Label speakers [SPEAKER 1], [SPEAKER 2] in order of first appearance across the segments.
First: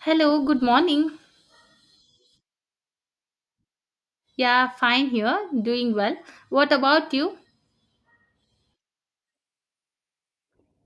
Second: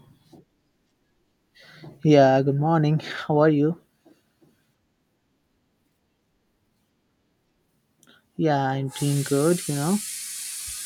[SPEAKER 1] Hello, good morning.
[SPEAKER 2] Yeah, good morning. How are you?
[SPEAKER 1] Yeah, fine here, doing well. What about you?
[SPEAKER 2] Yeah, I'm doing good, you know.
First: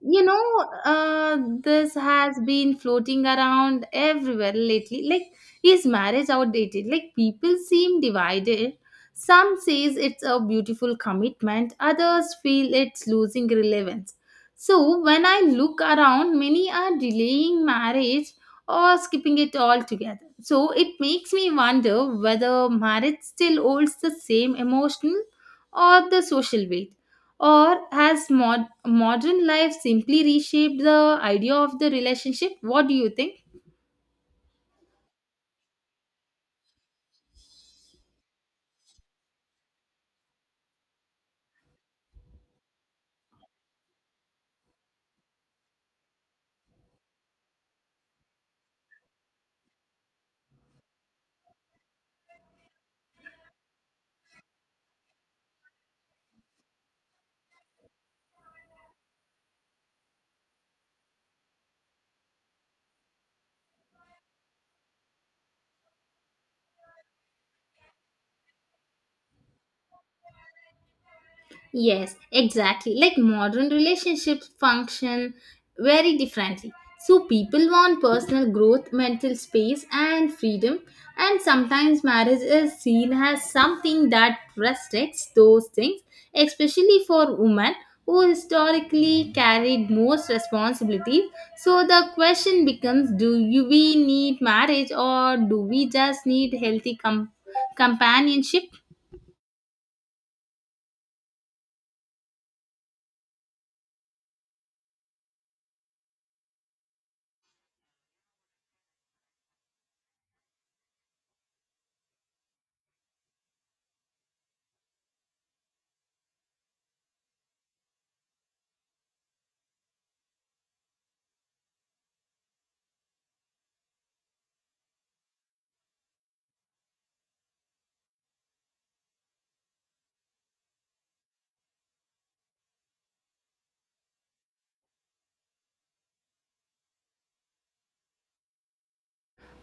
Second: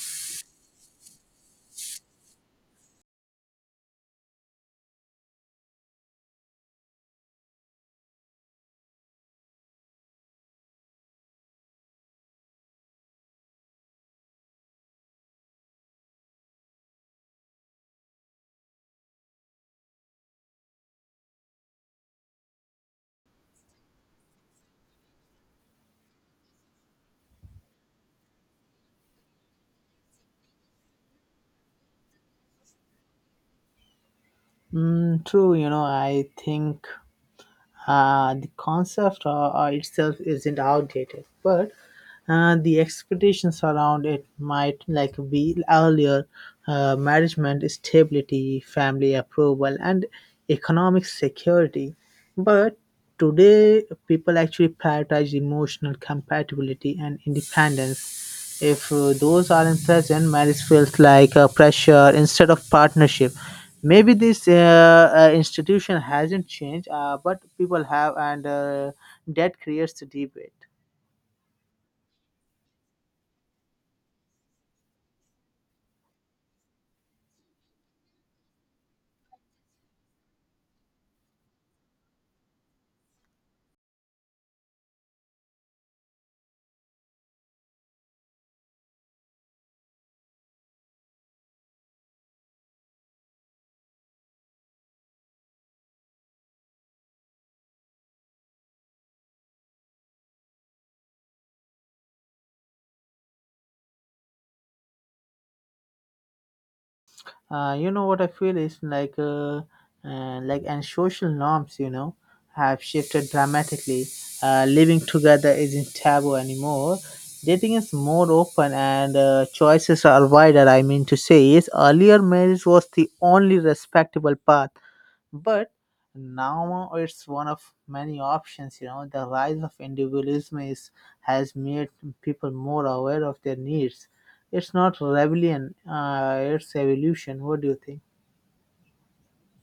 [SPEAKER 1] You know This has been floating around everywhere lately, like is marriage outdated? Like people seem divided. Some says it's a beautiful commitment, others feel it's losing relevance. So when I look around, many are delaying marriage or skipping it altogether, so it makes me wonder whether marriage still holds the same emotional or the social weight, or has modern life simply reshaped the idea of the relationship? What do you think?
[SPEAKER 2] Mm, true, you know, I think the concept itself isn't outdated, but the expectations around it might like be earlier management stability, family approval, and economic security. But today, people actually prioritize emotional compatibility and independence. If those aren't present, marriage feels like a pressure instead of partnership. Maybe this institution hasn't changed, but people have, and that creates the debate.
[SPEAKER 1] Yes, exactly. Like modern relationships function very differently. So people want personal growth, mental space, and freedom. And sometimes marriage is seen as something that restricts those things, especially for women who historically carried most responsibilities. So the question becomes, do you, we need marriage, or do we just need healthy companionship?
[SPEAKER 2] You know what I feel is like, and social norms, you know, have shifted dramatically. Living together isn't taboo anymore. Dating is more open and choices are wider. I mean to say, is earlier marriage was the only respectable path, but now it's one of many options. You know, the rise of individualism is has made people more aware of their needs. It's not rebellion, it's evolution. What do you think?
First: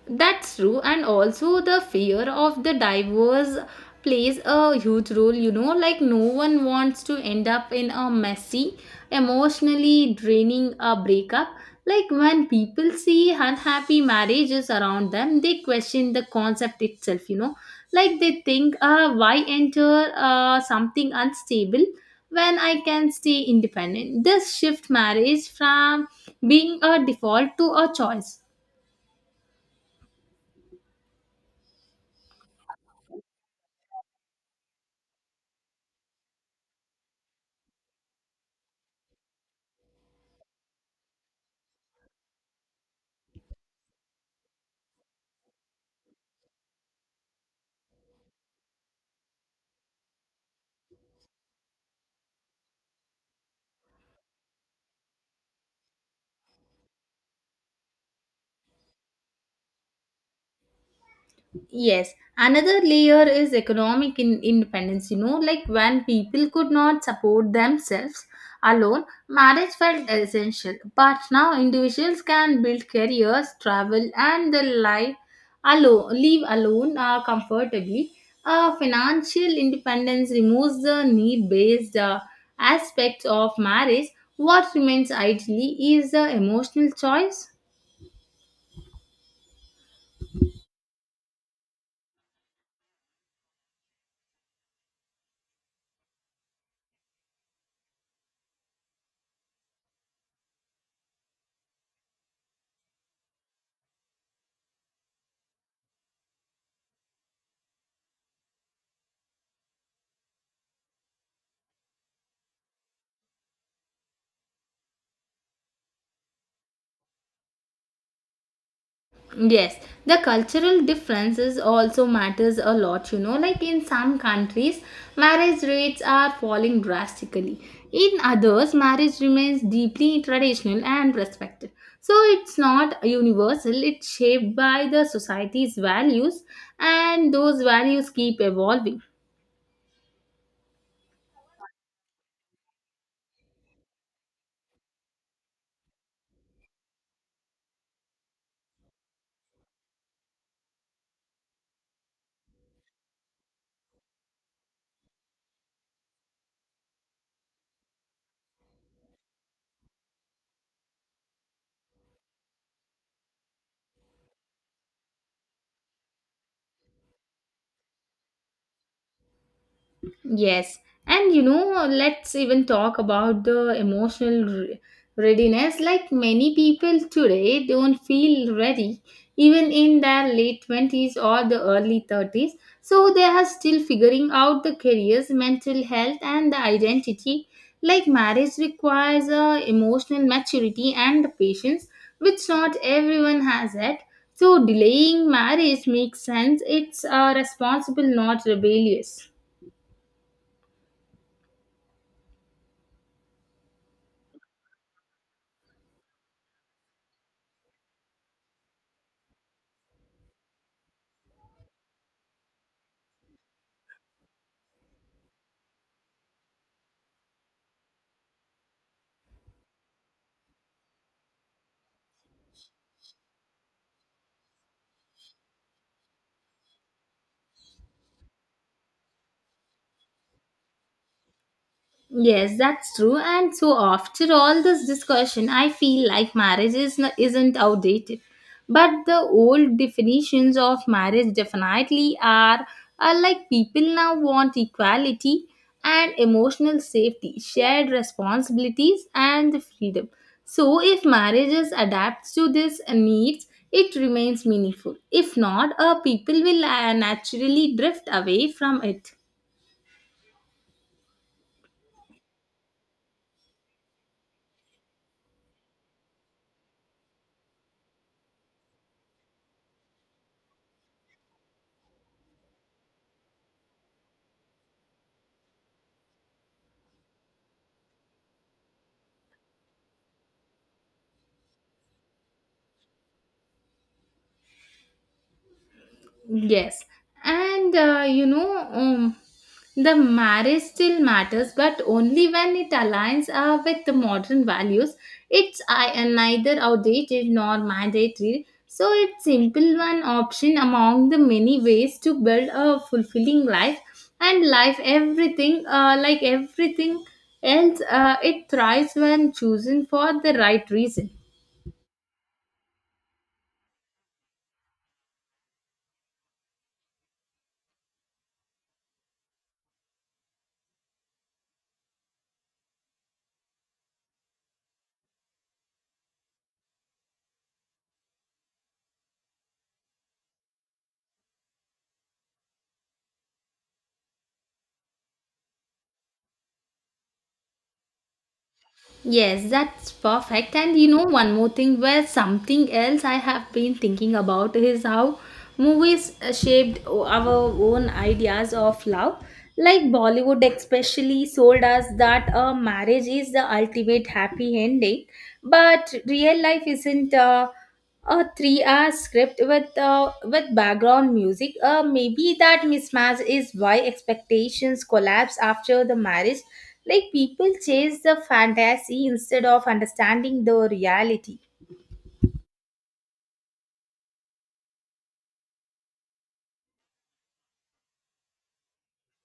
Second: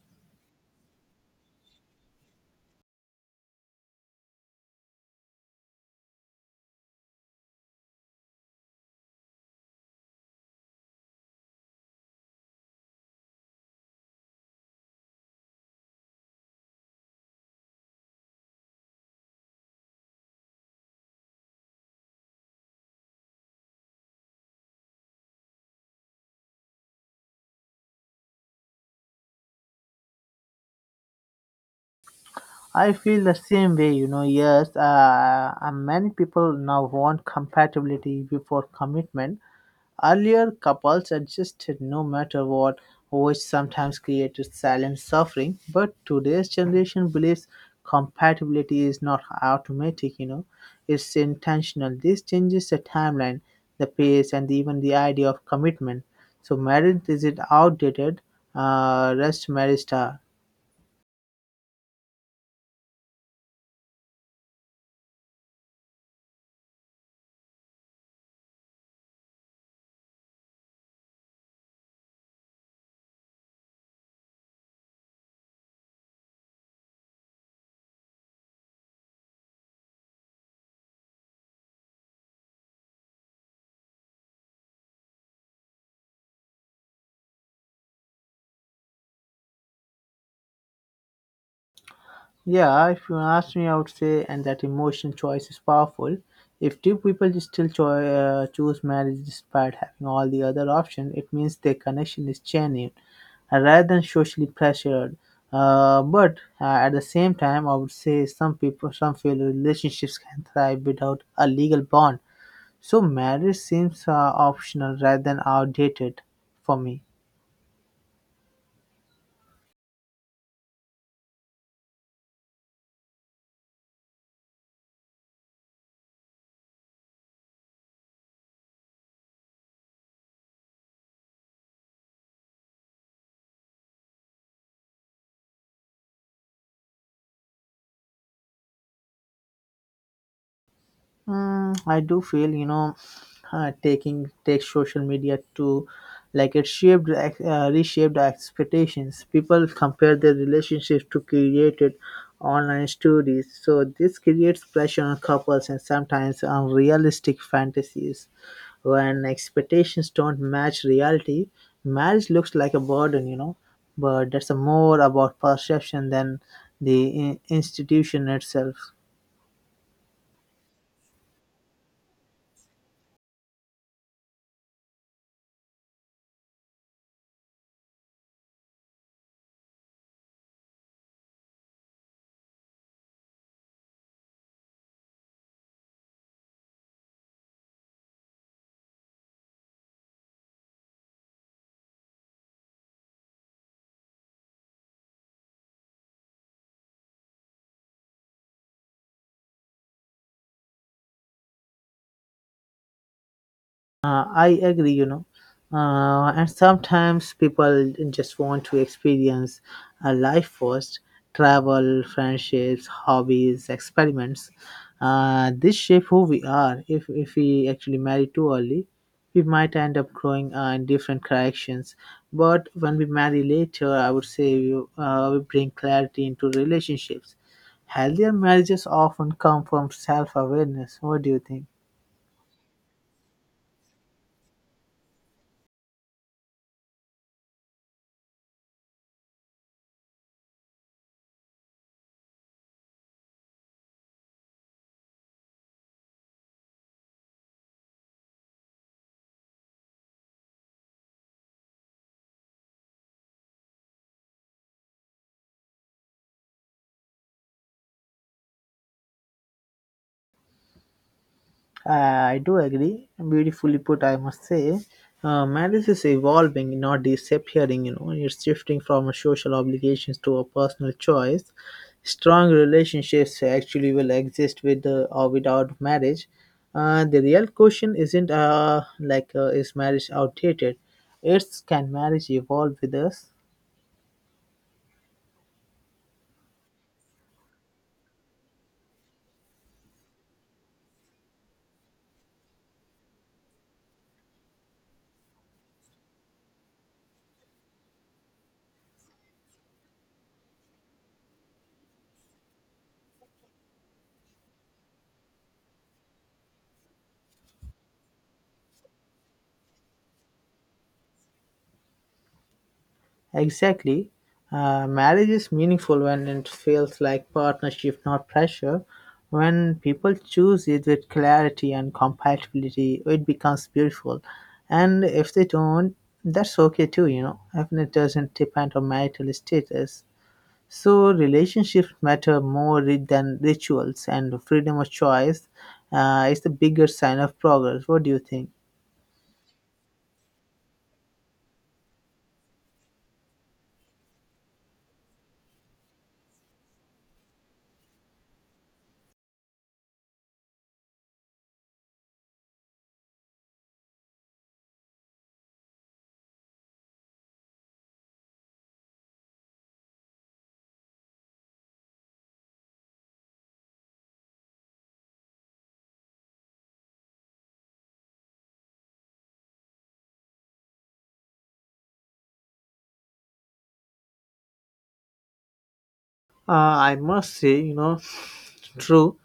[SPEAKER 1] That's true, and also the fear of the divorce plays a huge role, like no one wants to end up in a messy, emotionally draining a breakup. Like when people see unhappy marriages around them, they question the concept itself, Like they think, why enter something unstable when I can stay independent? This shift marriage from being a default to a choice.
[SPEAKER 2] I feel the same way, you know. Yes, many people now want compatibility before commitment. Earlier, couples adjusted no matter what, which sometimes created silent suffering, but today's generation believes compatibility is not automatic, you know, it's intentional. This changes the timeline, the pace, and even the idea of commitment. So, marriage, is it outdated? Rest marriage star.
[SPEAKER 1] Yes, another layer is economic independence. You know, like when people could not support themselves alone, marriage felt essential. But now individuals can build careers, travel, and the life alone, live alone comfortably. Financial independence removes the need-based aspects of marriage. What remains ideally is the emotional choice.
[SPEAKER 2] Yeah, if you ask me, I would say, and that emotional choice is powerful. If two people choose marriage despite having all the other options, it means their connection is genuine, rather than socially pressured. But at the same time, I would say some people, some feel relationships can thrive without a legal bond. So marriage seems optional rather than outdated for me.
[SPEAKER 1] Yes, the cultural differences also matters a lot, you know. Like in some countries, marriage rates are falling drastically. In others, marriage remains deeply traditional and respected. So it's not universal, it's shaped by the society's values, and those values keep evolving.
[SPEAKER 2] Mm, I do feel, you know, taking take social media to like it shaped reshaped our expectations. People compare their relationships to created online stories, so this creates pressure on couples and sometimes unrealistic fantasies. When expectations don't match reality, marriage looks like a burden, you know. But that's more about perception than the institution itself.
[SPEAKER 1] Yes, and you know, let's even talk about the emotional readiness. Like many people today don't feel ready even in their late 20s or the early 30s. So they are still figuring out the careers, mental health, and the identity. Like marriage requires emotional maturity and patience, which not everyone has it. So delaying marriage makes sense. It's responsible, not rebellious.
[SPEAKER 2] I agree, you know. And sometimes people just want to experience a life first: travel, friendships, hobbies, experiments. This shape who we are. If we actually marry too early, we might end up growing in different directions. But when we marry later, I would say we bring clarity into relationships. Healthier marriages often come from self awareness. What do you think?
[SPEAKER 1] Yes, that's true. And so, after all this discussion, I feel like marriage is isn't outdated, but the old definitions of marriage definitely are. Are like people now want equality and emotional safety, shared responsibilities, and the freedom. So, if marriages adapts to these needs, it remains meaningful. If not, people will naturally drift away from it.
[SPEAKER 2] I do agree. Beautifully put, I must say. Marriage is evolving, not disappearing, you know. It's shifting from a social obligations to a personal choice. Strong relationships actually will exist with or without marriage. The real question isn't like is marriage outdated? It's can marriage evolve with us?
[SPEAKER 1] Yes, and uh, you know, um, the marriage still matters, but only when it aligns with the modern values. It's I neither outdated nor mandatory, so it's simple one option among the many ways to build a fulfilling life. And life, everything, everything else, it thrives when chosen for the right reason.
[SPEAKER 2] Exactly. Marriage is meaningful when it feels like partnership, not pressure. When people choose it with clarity and compatibility, it becomes beautiful. And if they don't, that's okay too, you know. Even it doesn't depend on marital status. So relationships matter more than rituals, and freedom of choice is the bigger sign of progress. What do you think?
[SPEAKER 1] Yes, that's perfect. And you know, one more thing where something else I have been thinking about is how movies shaped our own ideas of love. Like Bollywood, especially, sold us that a marriage is the ultimate happy ending, but real life isn't. A 3 hour script with with background music, maybe that mismatch is why expectations collapse after the marriage. Like people chase the fantasy instead of understanding the reality.
[SPEAKER 2] I must say, you know, true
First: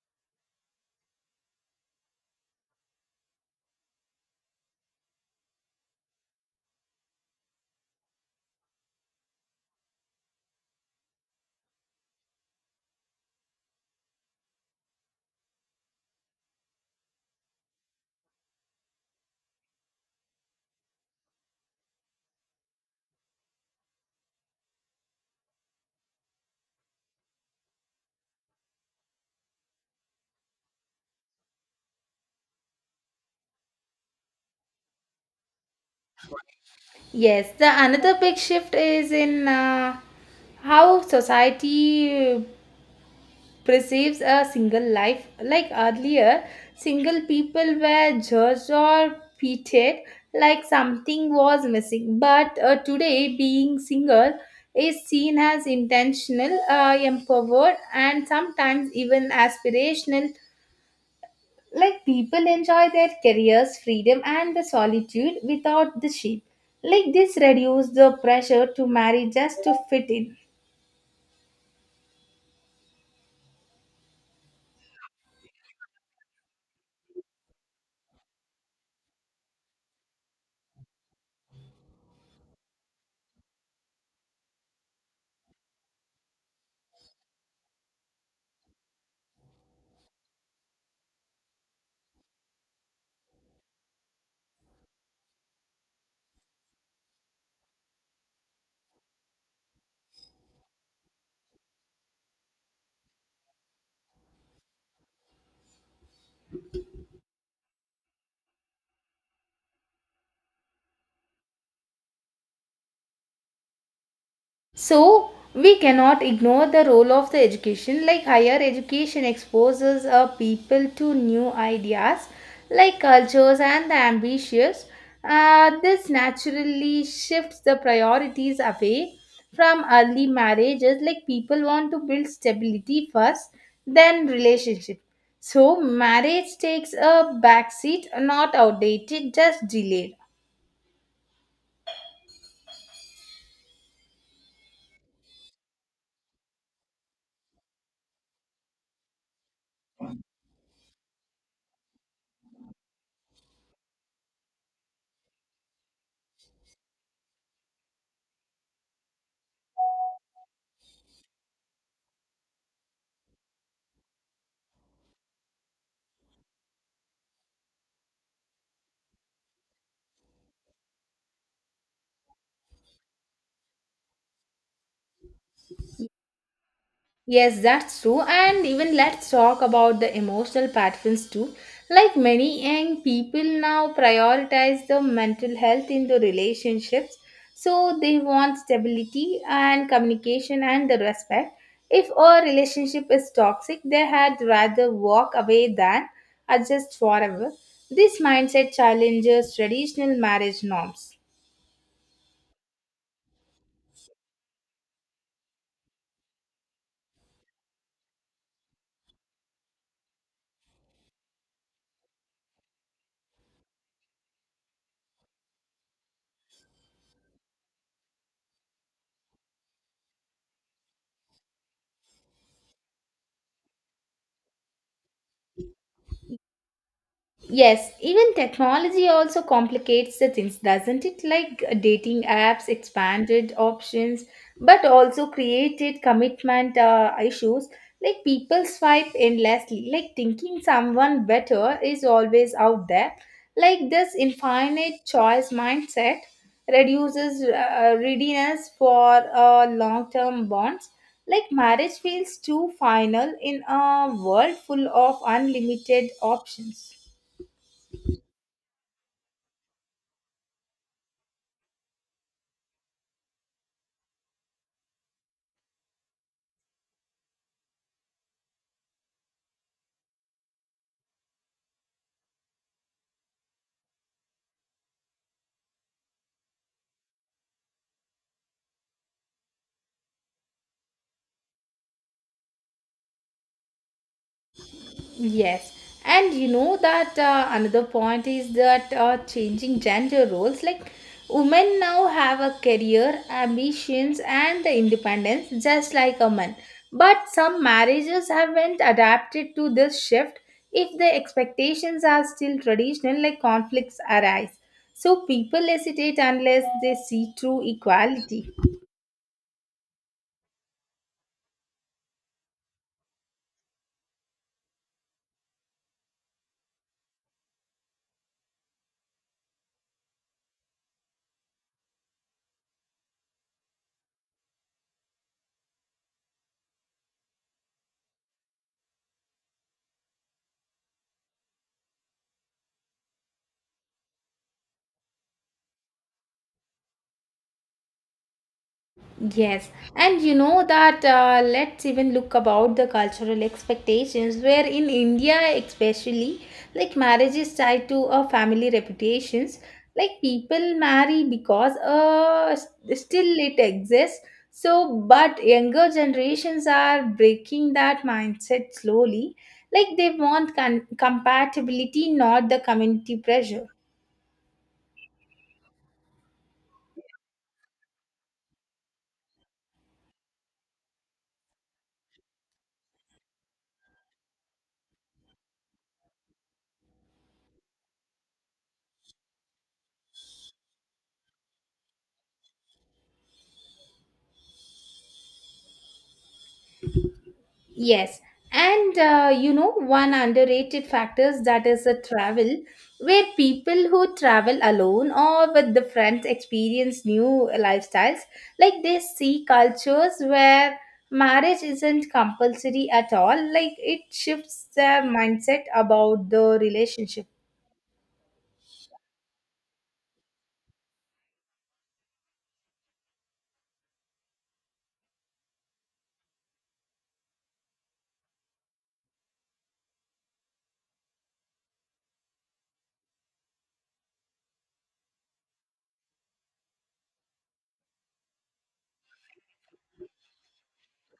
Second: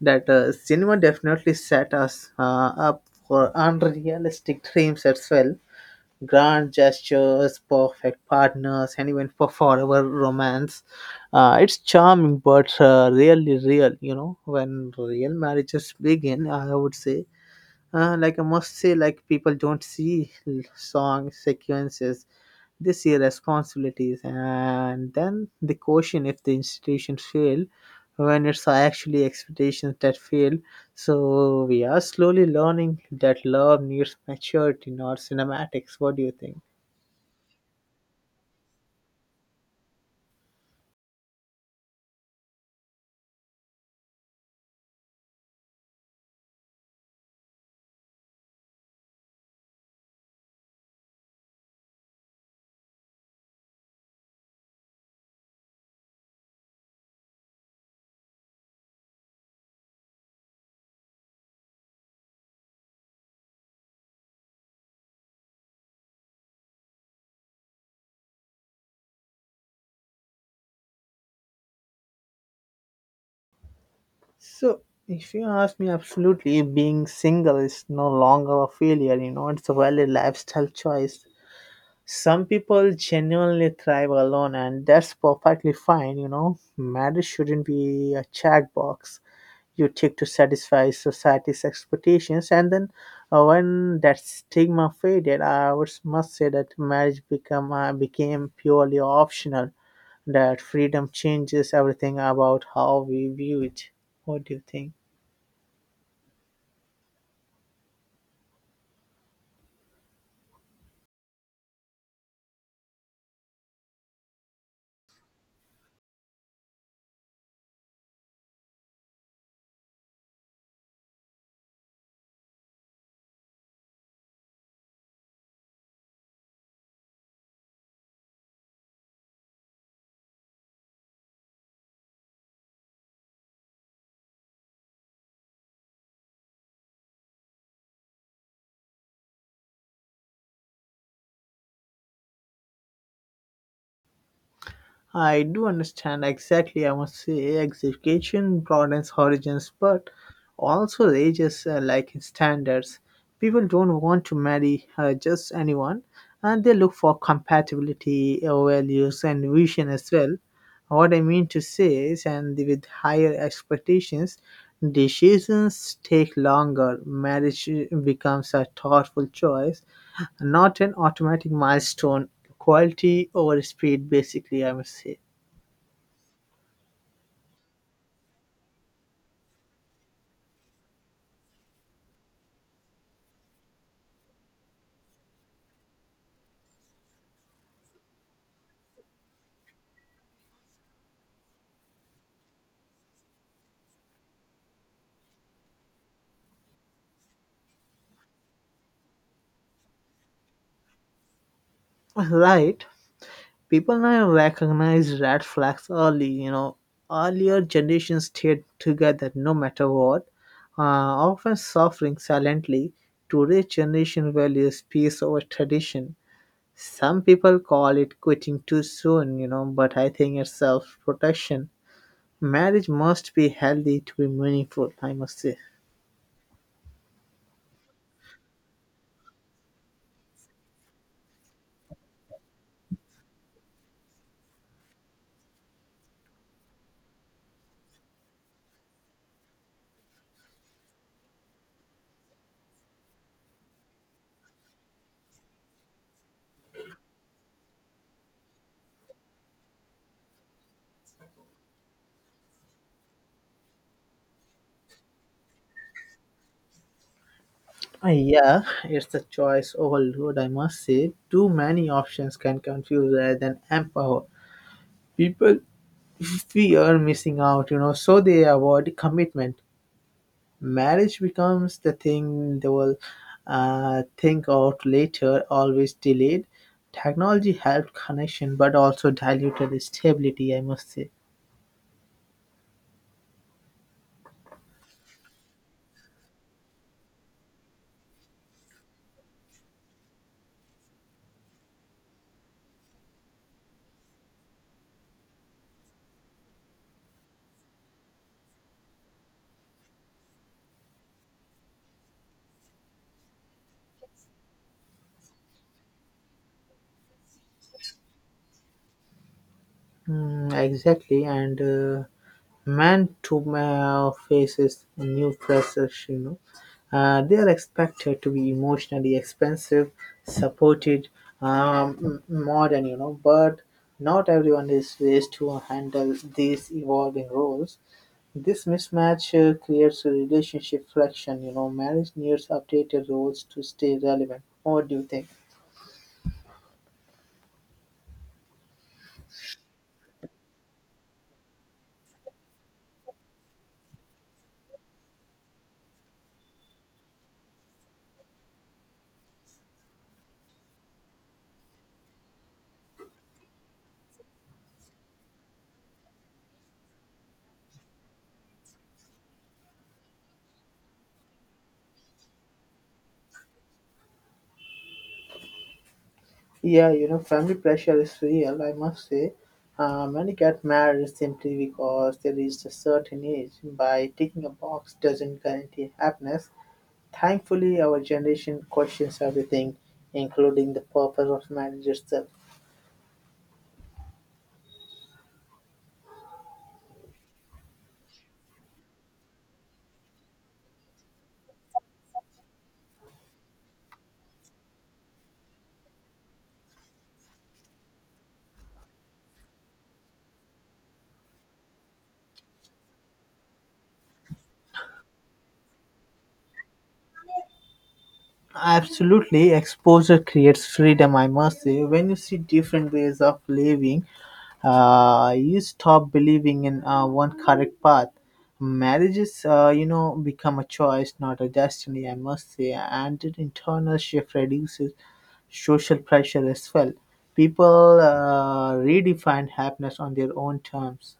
[SPEAKER 2] that cinema definitely set us up for unrealistic dreams as well. Grand gestures, perfect partners, and even for forever romance. It's charming, but really real. You know, when real marriages begin, I would say like I must say, like people don't see song sequences, they see responsibilities, and then they question if the institutions fail when it's actually expectations that fail. So we are slowly learning that love needs maturity, not cinematics. What do you think?
[SPEAKER 1] Yes, the another big shift is in how society perceives a single life. Like earlier, single people were judged or treated like something was missing. But today, being single is seen as intentional, empowered, and sometimes even aspirational. Like people enjoy their careers, freedom, and the solitude without the shame. Like this reduces the pressure to marry just to fit in.
[SPEAKER 2] So, if you ask me, absolutely, being single is no longer a failure, you know, it's a valid lifestyle choice. Some people genuinely thrive alone, and that's perfectly fine, you know. Marriage shouldn't be a checkbox you tick to satisfy society's expectations, and then when that stigma faded, I would must say that marriage become became purely optional. That freedom changes everything about how we view it. What do you think?
[SPEAKER 1] So we cannot ignore the role of the education. Like higher education exposes a people to new ideas, like cultures and the ambitious. This naturally shifts the priorities away from early marriages. Like people want to build stability first, then relationship. So marriage takes a backseat, not outdated, just delayed.
[SPEAKER 2] I do understand exactly. I must say, education broadens horizons, but also raises like standards. People don't want to marry just anyone, and they look for compatibility, values, and vision as well. What I mean to say is, and with higher expectations, decisions take longer. Marriage becomes a thoughtful choice, not an automatic milestone. Quality over speed, basically, I must say.
[SPEAKER 1] Yes, that's true. And even let's talk about the emotional patterns too. Like many young people now prioritize the mental health in the relationships. So they want stability and communication and the respect. If a relationship is toxic, they had rather walk away than adjust forever. This mindset challenges traditional marriage norms.
[SPEAKER 2] Right. People now recognize red flags early. You know, earlier generations stayed together no matter what, often suffering silently. Today's generation values peace over tradition. Some people call it quitting too soon, you know, but I think it's self protection. Marriage must be healthy to be meaningful, I must say.
[SPEAKER 1] Yes, even technology also complicates the things, doesn't it? Like dating apps expanded options, but also created commitment issues. Like people swipe endlessly, like thinking someone better is always out there. Like this infinite choice mindset reduces readiness for long-term bonds. Like marriage feels too final in a world full of unlimited options.
[SPEAKER 2] Yeah, it's a choice overload, I must say. Too many options can confuse rather than empower. People fear missing out, you know, so they avoid commitment. Marriage becomes the thing they will think out later, always delayed. Technology helped connection but also diluted stability, I must say.
[SPEAKER 1] Yes, and you know that another point is that changing gender roles, like women now have a career, ambitions, and the independence just like a man. But some marriages haven't adapted to this shift. If the expectations are still traditional, like conflicts arise. So people hesitate unless they see true equality.
[SPEAKER 2] Mm, exactly, and man to man faces new pressures, you know. They are expected to be emotionally expensive, supported, modern, you know, but not everyone is raised to handle these evolving roles. This mismatch creates a relationship friction, you know. Marriage needs updated roles to stay relevant. What do you think?
[SPEAKER 1] Yes, and you know that, let's even look about the cultural expectations, where in India especially, like marriage is tied to a family reputations. Like people marry because still it exists. So but younger generations are breaking that mindset slowly, like they want compatibility, not the community pressure.
[SPEAKER 2] Yeah, you know, family pressure is real, I must say. Many get married simply because they reached a certain age. By ticking a box doesn't guarantee happiness. Thankfully, our generation questions everything, including the purpose of marriage itself.
[SPEAKER 1] Yes, and you know, one underrated factors that is a travel, where people who travel alone or with the friends experience new lifestyles. Like they see cultures where marriage isn't compulsory at all. Like it shifts their mindset about the relationship.
[SPEAKER 2] Absolutely, exposure creates freedom. I must say, when you see different ways of living, you stop believing in one correct path. Marriages, you know, become a choice, not a destiny. I must say, and the internal shift reduces social pressure as well. People redefine happiness on their own terms.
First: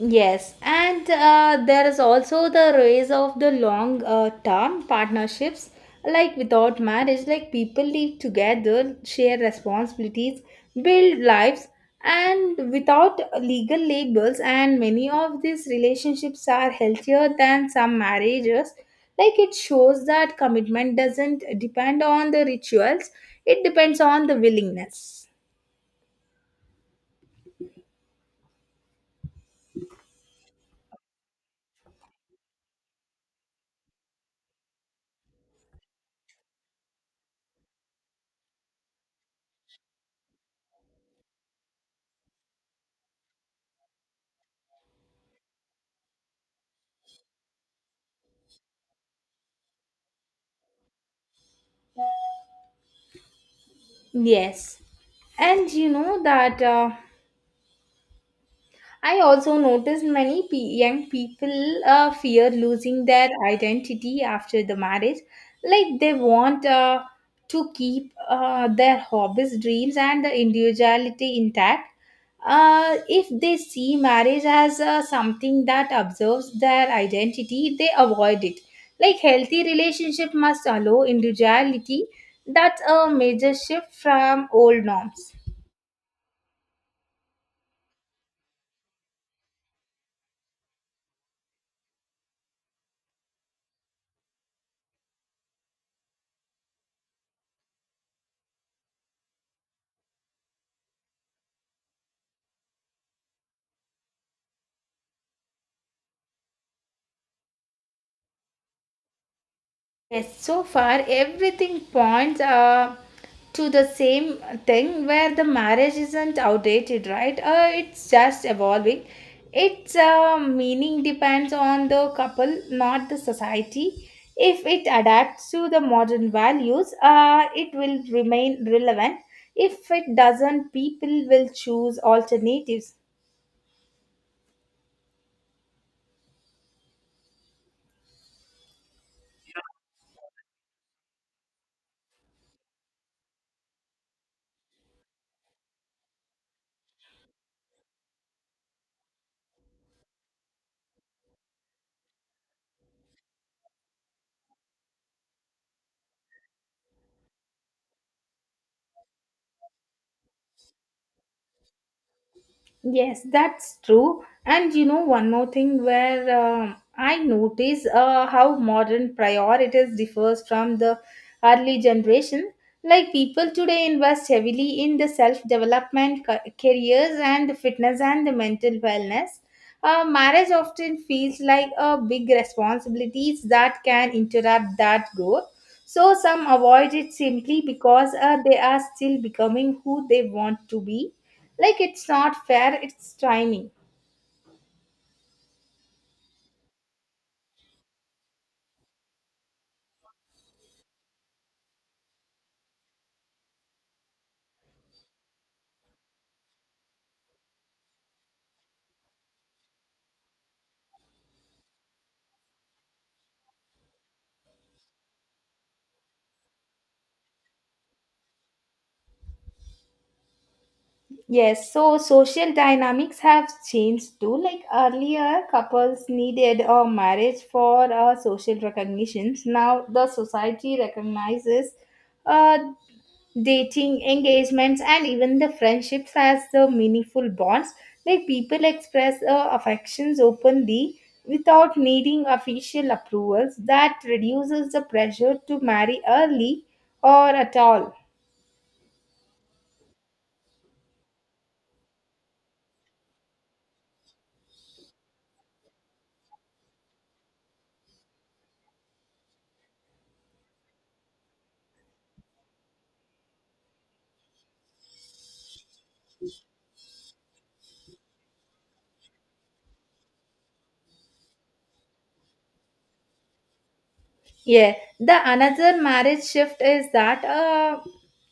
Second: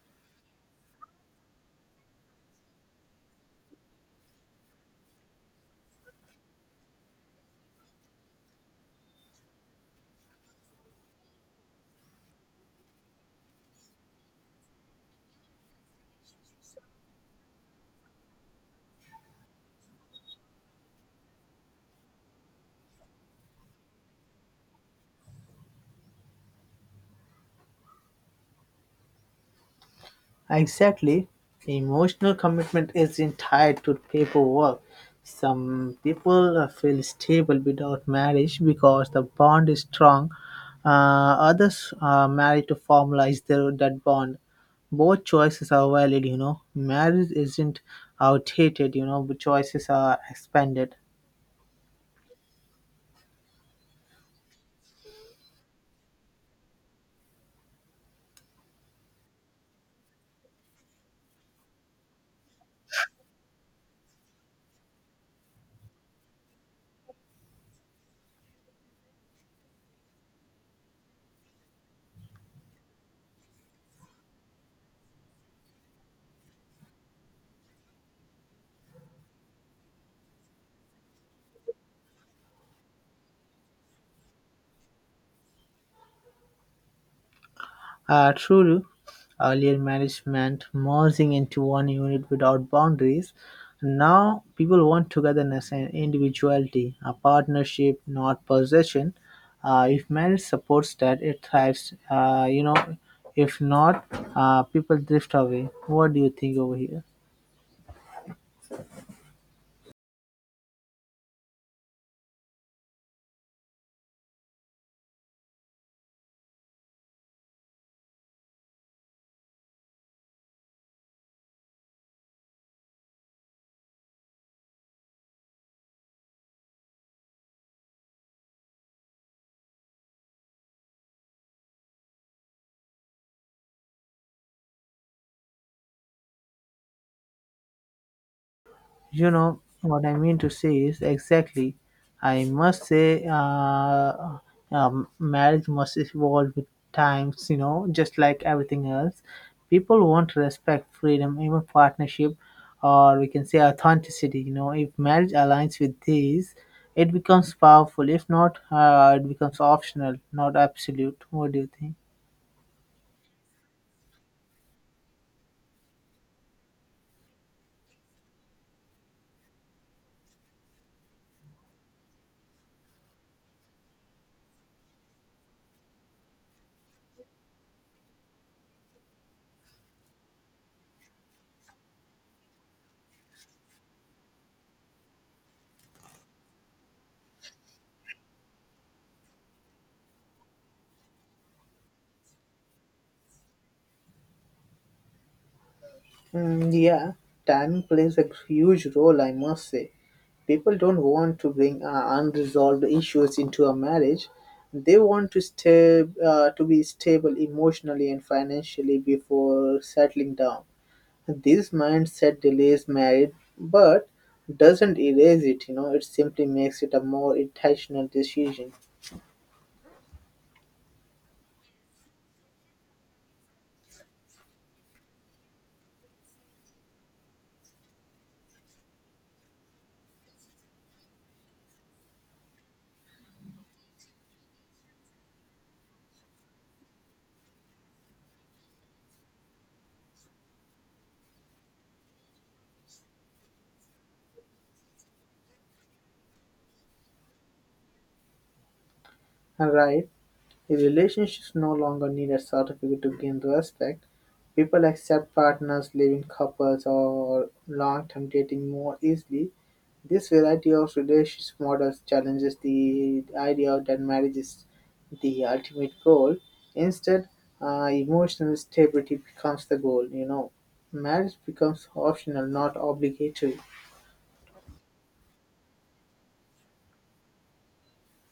[SPEAKER 1] Yes, and there is also the rise of the long term partnerships. Like without marriage, like people live together, share responsibilities, build lives, and without legal labels. And many of these relationships are healthier than some marriages. Like it shows that commitment doesn't depend on the rituals, it depends on the willingness.
[SPEAKER 2] Exactly. Emotional commitment isn't tied to paperwork. Some people feel stable without marriage because the bond is strong. Uh, Others are married to formalize their, that bond. Both choices are valid, you know. Marriage isn't outdated, you know, but choices are expanded.
[SPEAKER 1] Yes. And you know that. I also noticed many young people fear losing their identity after the marriage. Like they want to keep their hobbies, dreams, and the individuality intact. If they see marriage as something that observes their identity, they avoid it. Like healthy relationship must allow individuality. That's a major shift from old norms.
[SPEAKER 2] True, earlier marriage meant merging into one unit without boundaries. Now people want togetherness and individuality, a partnership, not possession. If marriage supports that, it thrives. You know, if not, people drift away. What do you think over here?
[SPEAKER 1] Yes, so far everything points to the same thing, where the marriage isn't outdated, right? It's just evolving. Its meaning depends on the couple, not the society. If it adapts to the modern values, it will remain relevant. If it doesn't, people will choose alternatives.
[SPEAKER 2] You know what I mean to say is exactly. I must say, marriage must evolve with times. You know, just like everything else, people want respect, freedom, even partnership, or we can say authenticity. You know, if marriage aligns with these, it becomes powerful. If not, it becomes optional, not absolute. What do you think?
[SPEAKER 1] Yes, that's true. And you know, one more thing where I notice how modern priorities differs from the early generation. Like people today invest heavily in the self development, careers, and the fitness and the mental wellness. Marriage often feels like a big responsibilities that can interrupt that growth. So some avoid it simply because they are still becoming who they want to be. Like it's not fair, it's training.
[SPEAKER 2] Mm, yeah, timing plays a huge role, I must say. People don't want to bring unresolved issues into a marriage. They want to stay to be stable emotionally and financially before settling down. This mindset delays marriage, but doesn't erase it. You know, it simply makes it a more intentional decision.
[SPEAKER 1] Yes, so social dynamics have changed too. Like earlier, couples needed a marriage for social recognitions. Now the society recognizes uh, dating, engagements, and even the friendships as the meaningful bonds. Like people express affections openly without needing official approvals. That reduces the pressure to marry early or at all.
[SPEAKER 2] Right? Relationships no longer need a certificate to gain respect. People accept partners, living couples, or long-term dating more easily. This variety of relationship models challenges the idea that marriage is the ultimate goal. Instead, emotional stability becomes the goal, you know. Marriage becomes optional, not obligatory.
[SPEAKER 1] Yeah, the another marriage shift is that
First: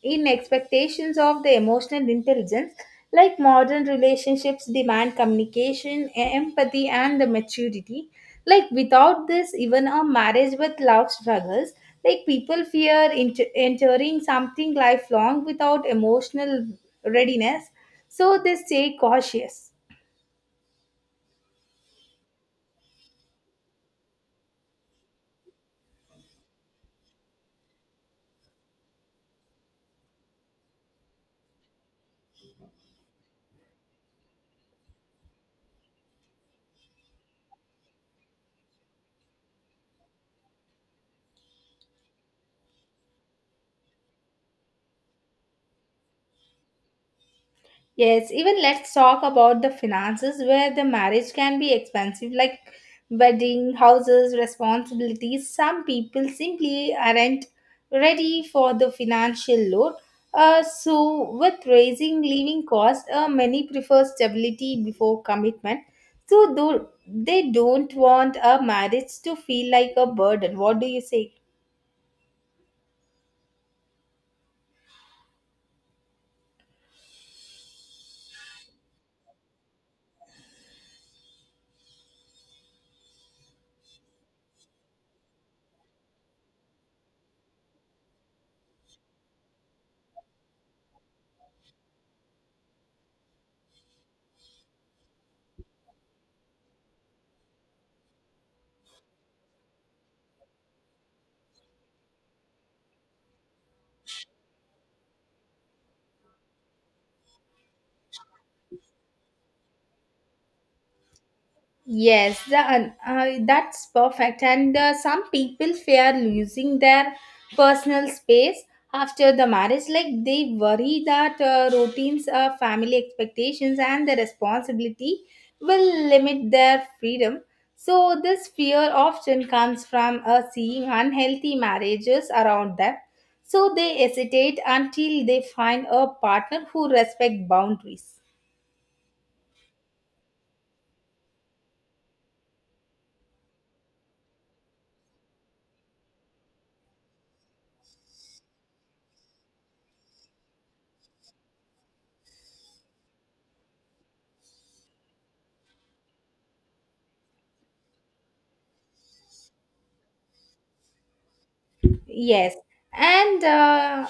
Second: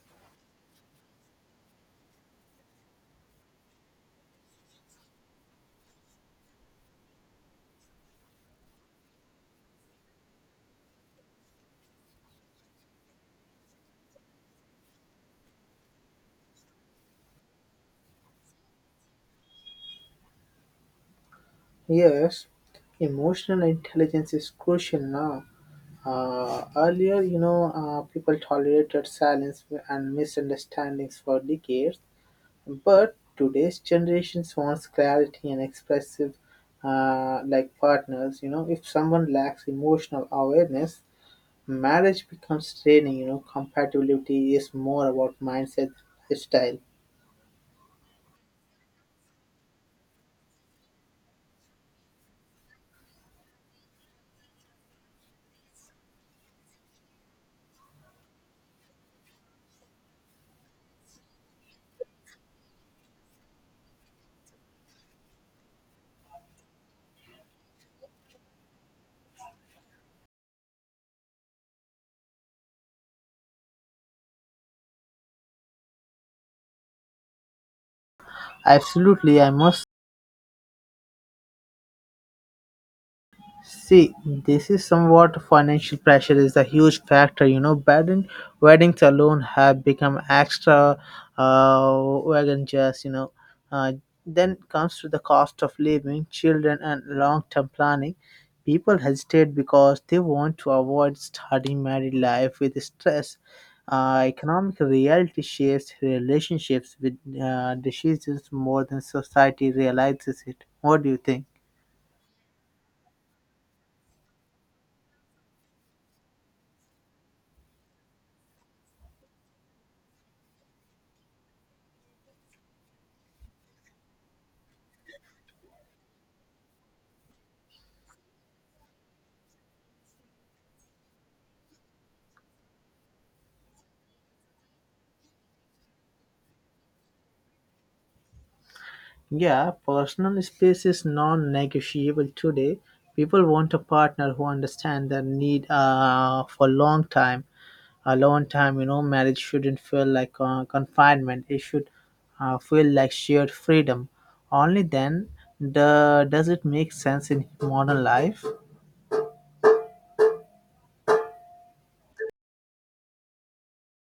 [SPEAKER 1] in expectations of the emotional intelligence, like modern relationships demand communication, empathy, and the maturity. Like without this, even a marriage with love struggles, like people fear entering something lifelong without emotional readiness, so they stay cautious.
[SPEAKER 2] Yes, emotional intelligence is crucial now. Earlier, you know, people tolerated silence and misunderstandings for decades. But today's generation wants clarity and expressive, like partners. You know, if someone lacks emotional awareness, marriage becomes draining. You know, compatibility is more about mindset, style.
[SPEAKER 1] Yes, even let's talk about the finances, where the marriage can be expensive, like wedding, houses, responsibilities. Some people simply aren't ready for the financial load. So, with raising living costs, many prefer stability before commitment. So, though they don't want a marriage to feel like a burden. What do you say?
[SPEAKER 2] Absolutely, I must see, this is somewhat financial pressure is a huge factor. You know, weddings alone have become extra wagon just, you know. Uh, then comes to the cost of living, children, and long-term planning. People hesitate because they want to avoid starting married life with stress. Economic reality shapes relationships with decisions more than society realizes it. What do you think?
[SPEAKER 1] Yes, the, that's perfect. And some people fear losing their personal space after the marriage. Like they worry that routines, family expectations, and the responsibility will limit their freedom. So, this fear often comes from seeing unhealthy marriages around them. So, they hesitate until they find a partner who respects boundaries.
[SPEAKER 2] Yeah, personal space is non negotiable today. People want a partner who understands their need for long time. A long time, you know, marriage shouldn't feel like confinement, it should feel like shared freedom. Only then the, does it make sense in modern life.
[SPEAKER 1] Yes, and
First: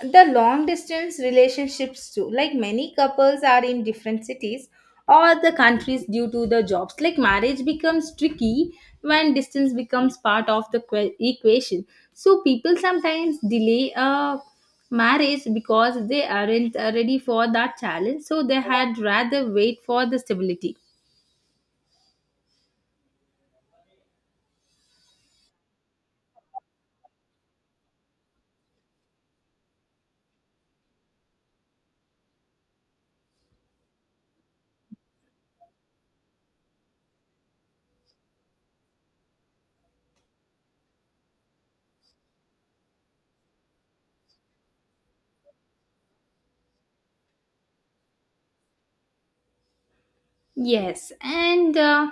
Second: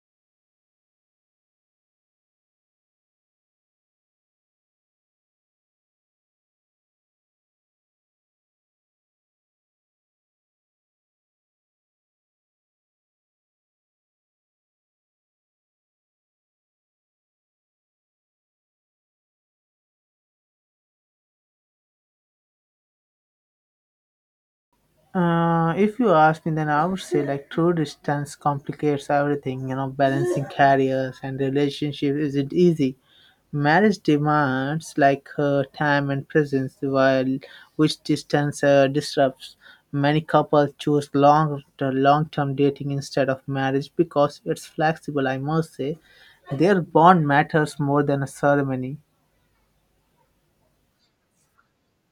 [SPEAKER 1] the long distance relationships too. Like many couples are in different cities or the countries due to the jobs. Like marriage becomes tricky when distance becomes part of the equation. So people sometimes delay a marriage because they aren't ready for that challenge. So they had rather wait for the stability.
[SPEAKER 2] If you ask me, then I would say like true distance complicates everything. You know, balancing careers and relationships isn't easy. Marriage demands like her time and presence, while which distance disrupts. Many couples choose long-term dating instead of marriage because it's flexible. I must say, their bond matters more than a ceremony.
[SPEAKER 1] Yes, and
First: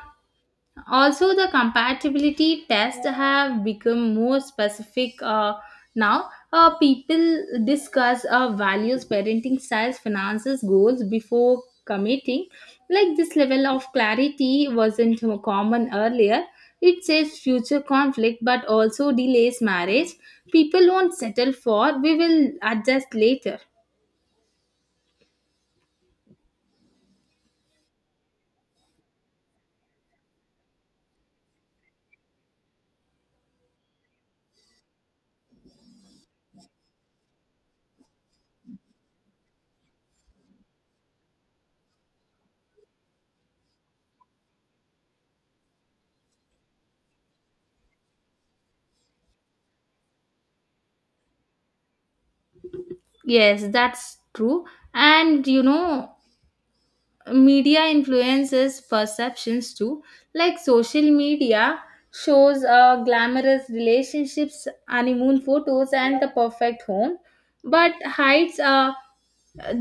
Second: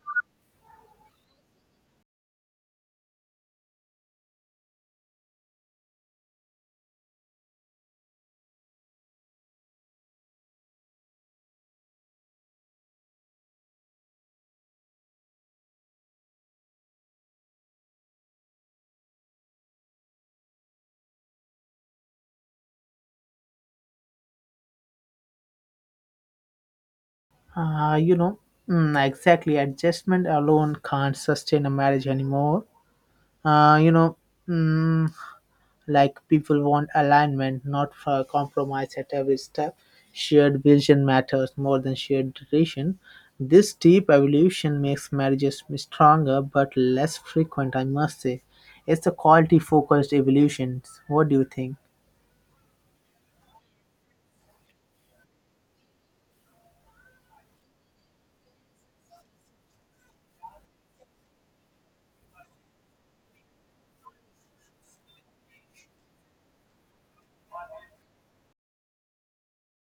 [SPEAKER 1] also the compatibility tests have become more specific now. People discuss values, parenting styles, finances, goals before committing. Like this level of clarity wasn't common earlier. It saves future conflict but also delays marriage. People won't settle for, we will adjust later.
[SPEAKER 2] You know, mm, exactly. Adjustment alone can't sustain a marriage anymore. You know. Mm, like people want alignment, not for compromise at every step. Shared vision matters more than shared duration. This deep evolution makes marriages stronger but less frequent, I must say. It's a quality focused evolution. What do you think?
[SPEAKER 1] Yes, that's true. And you know, media influences perceptions too, like social media shows glamorous relationships, honeymoon photos, and the perfect home, but hides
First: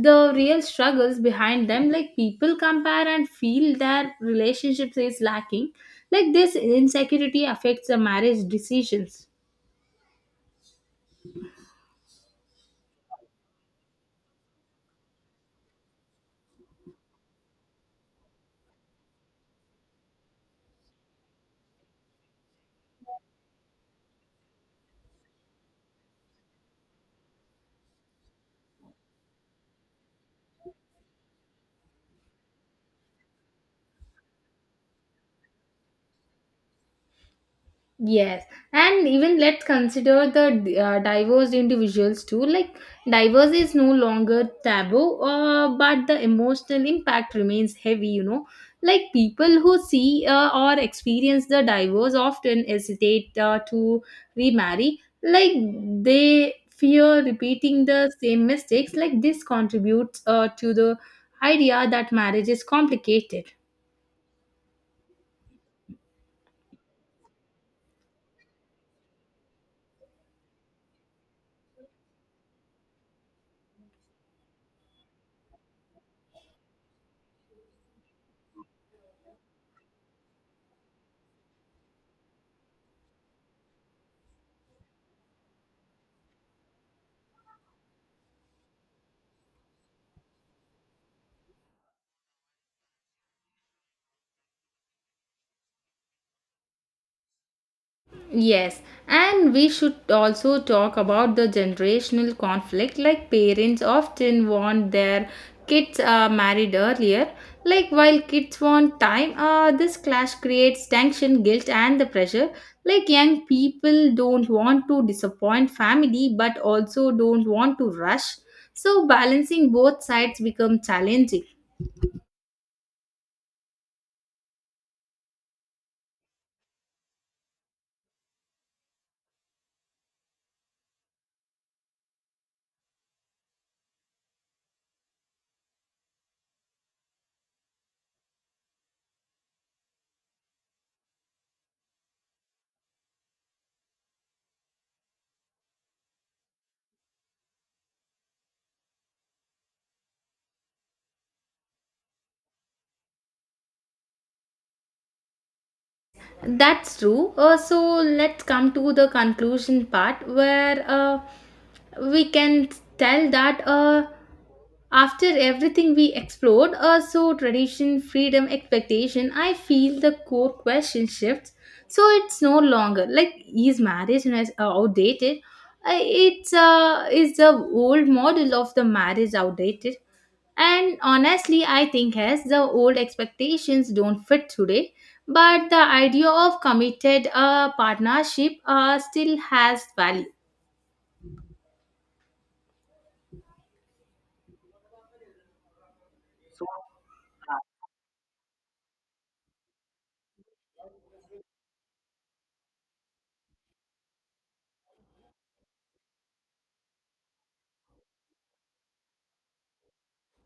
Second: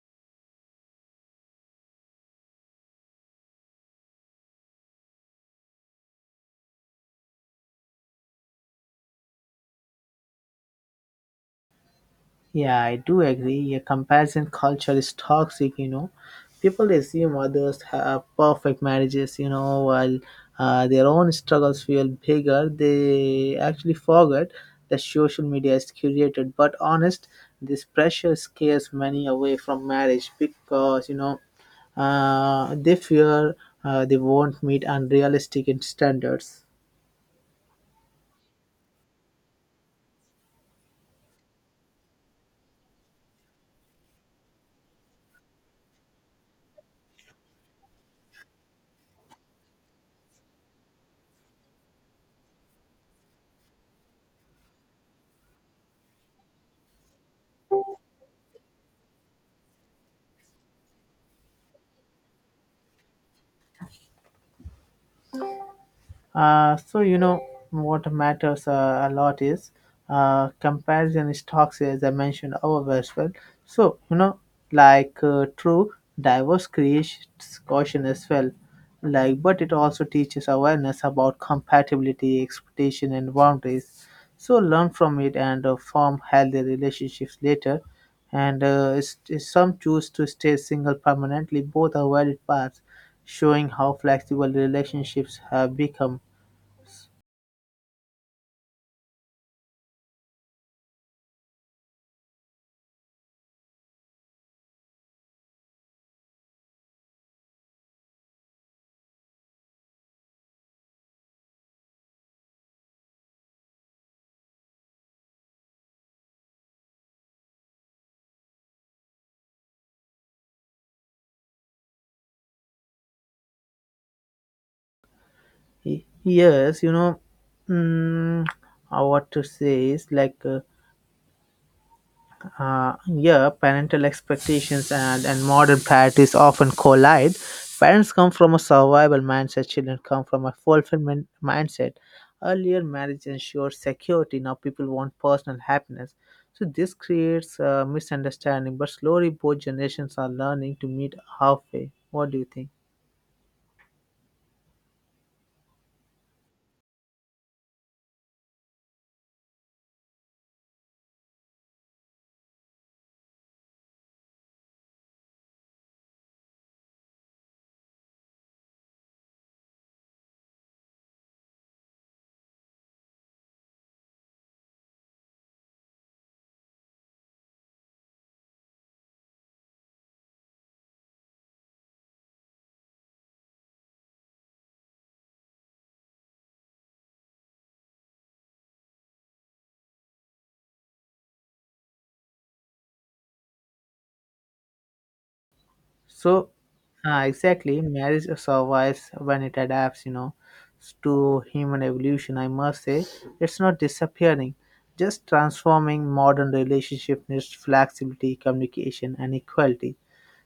[SPEAKER 1] the real struggles behind them. Like people compare and feel their relationships is lacking. Like this insecurity affects the marriage decisions.
[SPEAKER 2] Yeah, I do agree. A comparison culture is toxic, you know. People assume others have perfect marriages, you know, while their own struggles feel bigger. They actually forget that social media is curated. But honest, this pressure scares many away from marriage because, you know, they fear they won't meet unrealistic standards.
[SPEAKER 1] Yes, and even let's consider the diverse individuals too. Like, diverse is no longer taboo, but the emotional impact remains heavy, you know. Like, people who see or experience the diverse often hesitate to remarry. Like, they fear repeating the same mistakes. Like, this contributes to the idea that marriage is complicated.
[SPEAKER 2] So you know what matters a lot is comparison stocks, as I mentioned above as well. So you know, like true diverse creates caution as well. Like, but it also teaches awareness about compatibility, expectation, and boundaries. So learn from it and form healthy relationships later. And some choose to stay single permanently. Both are valid paths, showing how flexible relationships have become.
[SPEAKER 1] Yes, and we should also talk about the generational conflict. Like parents often want their kids married earlier. Like while kids want time, this clash creates tension, guilt, and the pressure. Like young people don't want to disappoint family, but also don't want to rush. So balancing both sides become challenging.
[SPEAKER 2] Yes, you know, mm, what to say is like, yeah, parental expectations and modern priorities often collide. Parents come from a survival mindset, children come from a fulfillment mindset. Earlier, marriage ensured security, now people want personal happiness. So, this creates a misunderstanding, but slowly both generations are learning to meet halfway. What do you think?
[SPEAKER 1] That's true. So let's come to the conclusion part, where we can tell that, after everything we explored, so tradition, freedom, expectation, I feel the core question shifts. So it's no longer like, is marriage outdated? It's is the old model of the marriage outdated? And honestly, I think as the old expectations don't fit today, but the idea of committed partnership still has value.
[SPEAKER 2] So, exactly, marriage survives when it adapts, you know, to human evolution. I must say, it's not disappearing, just transforming. Modern relationship needs flexibility, communication, and equality.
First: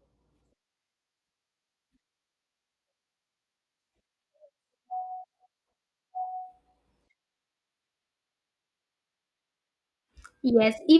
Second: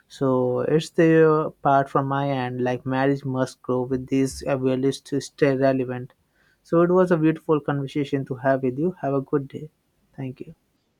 [SPEAKER 2] So it's the part from my end. Like marriage must grow with these values to stay relevant. So it was a beautiful conversation to have with you. Have a good day. Thank you.
[SPEAKER 1] Yes,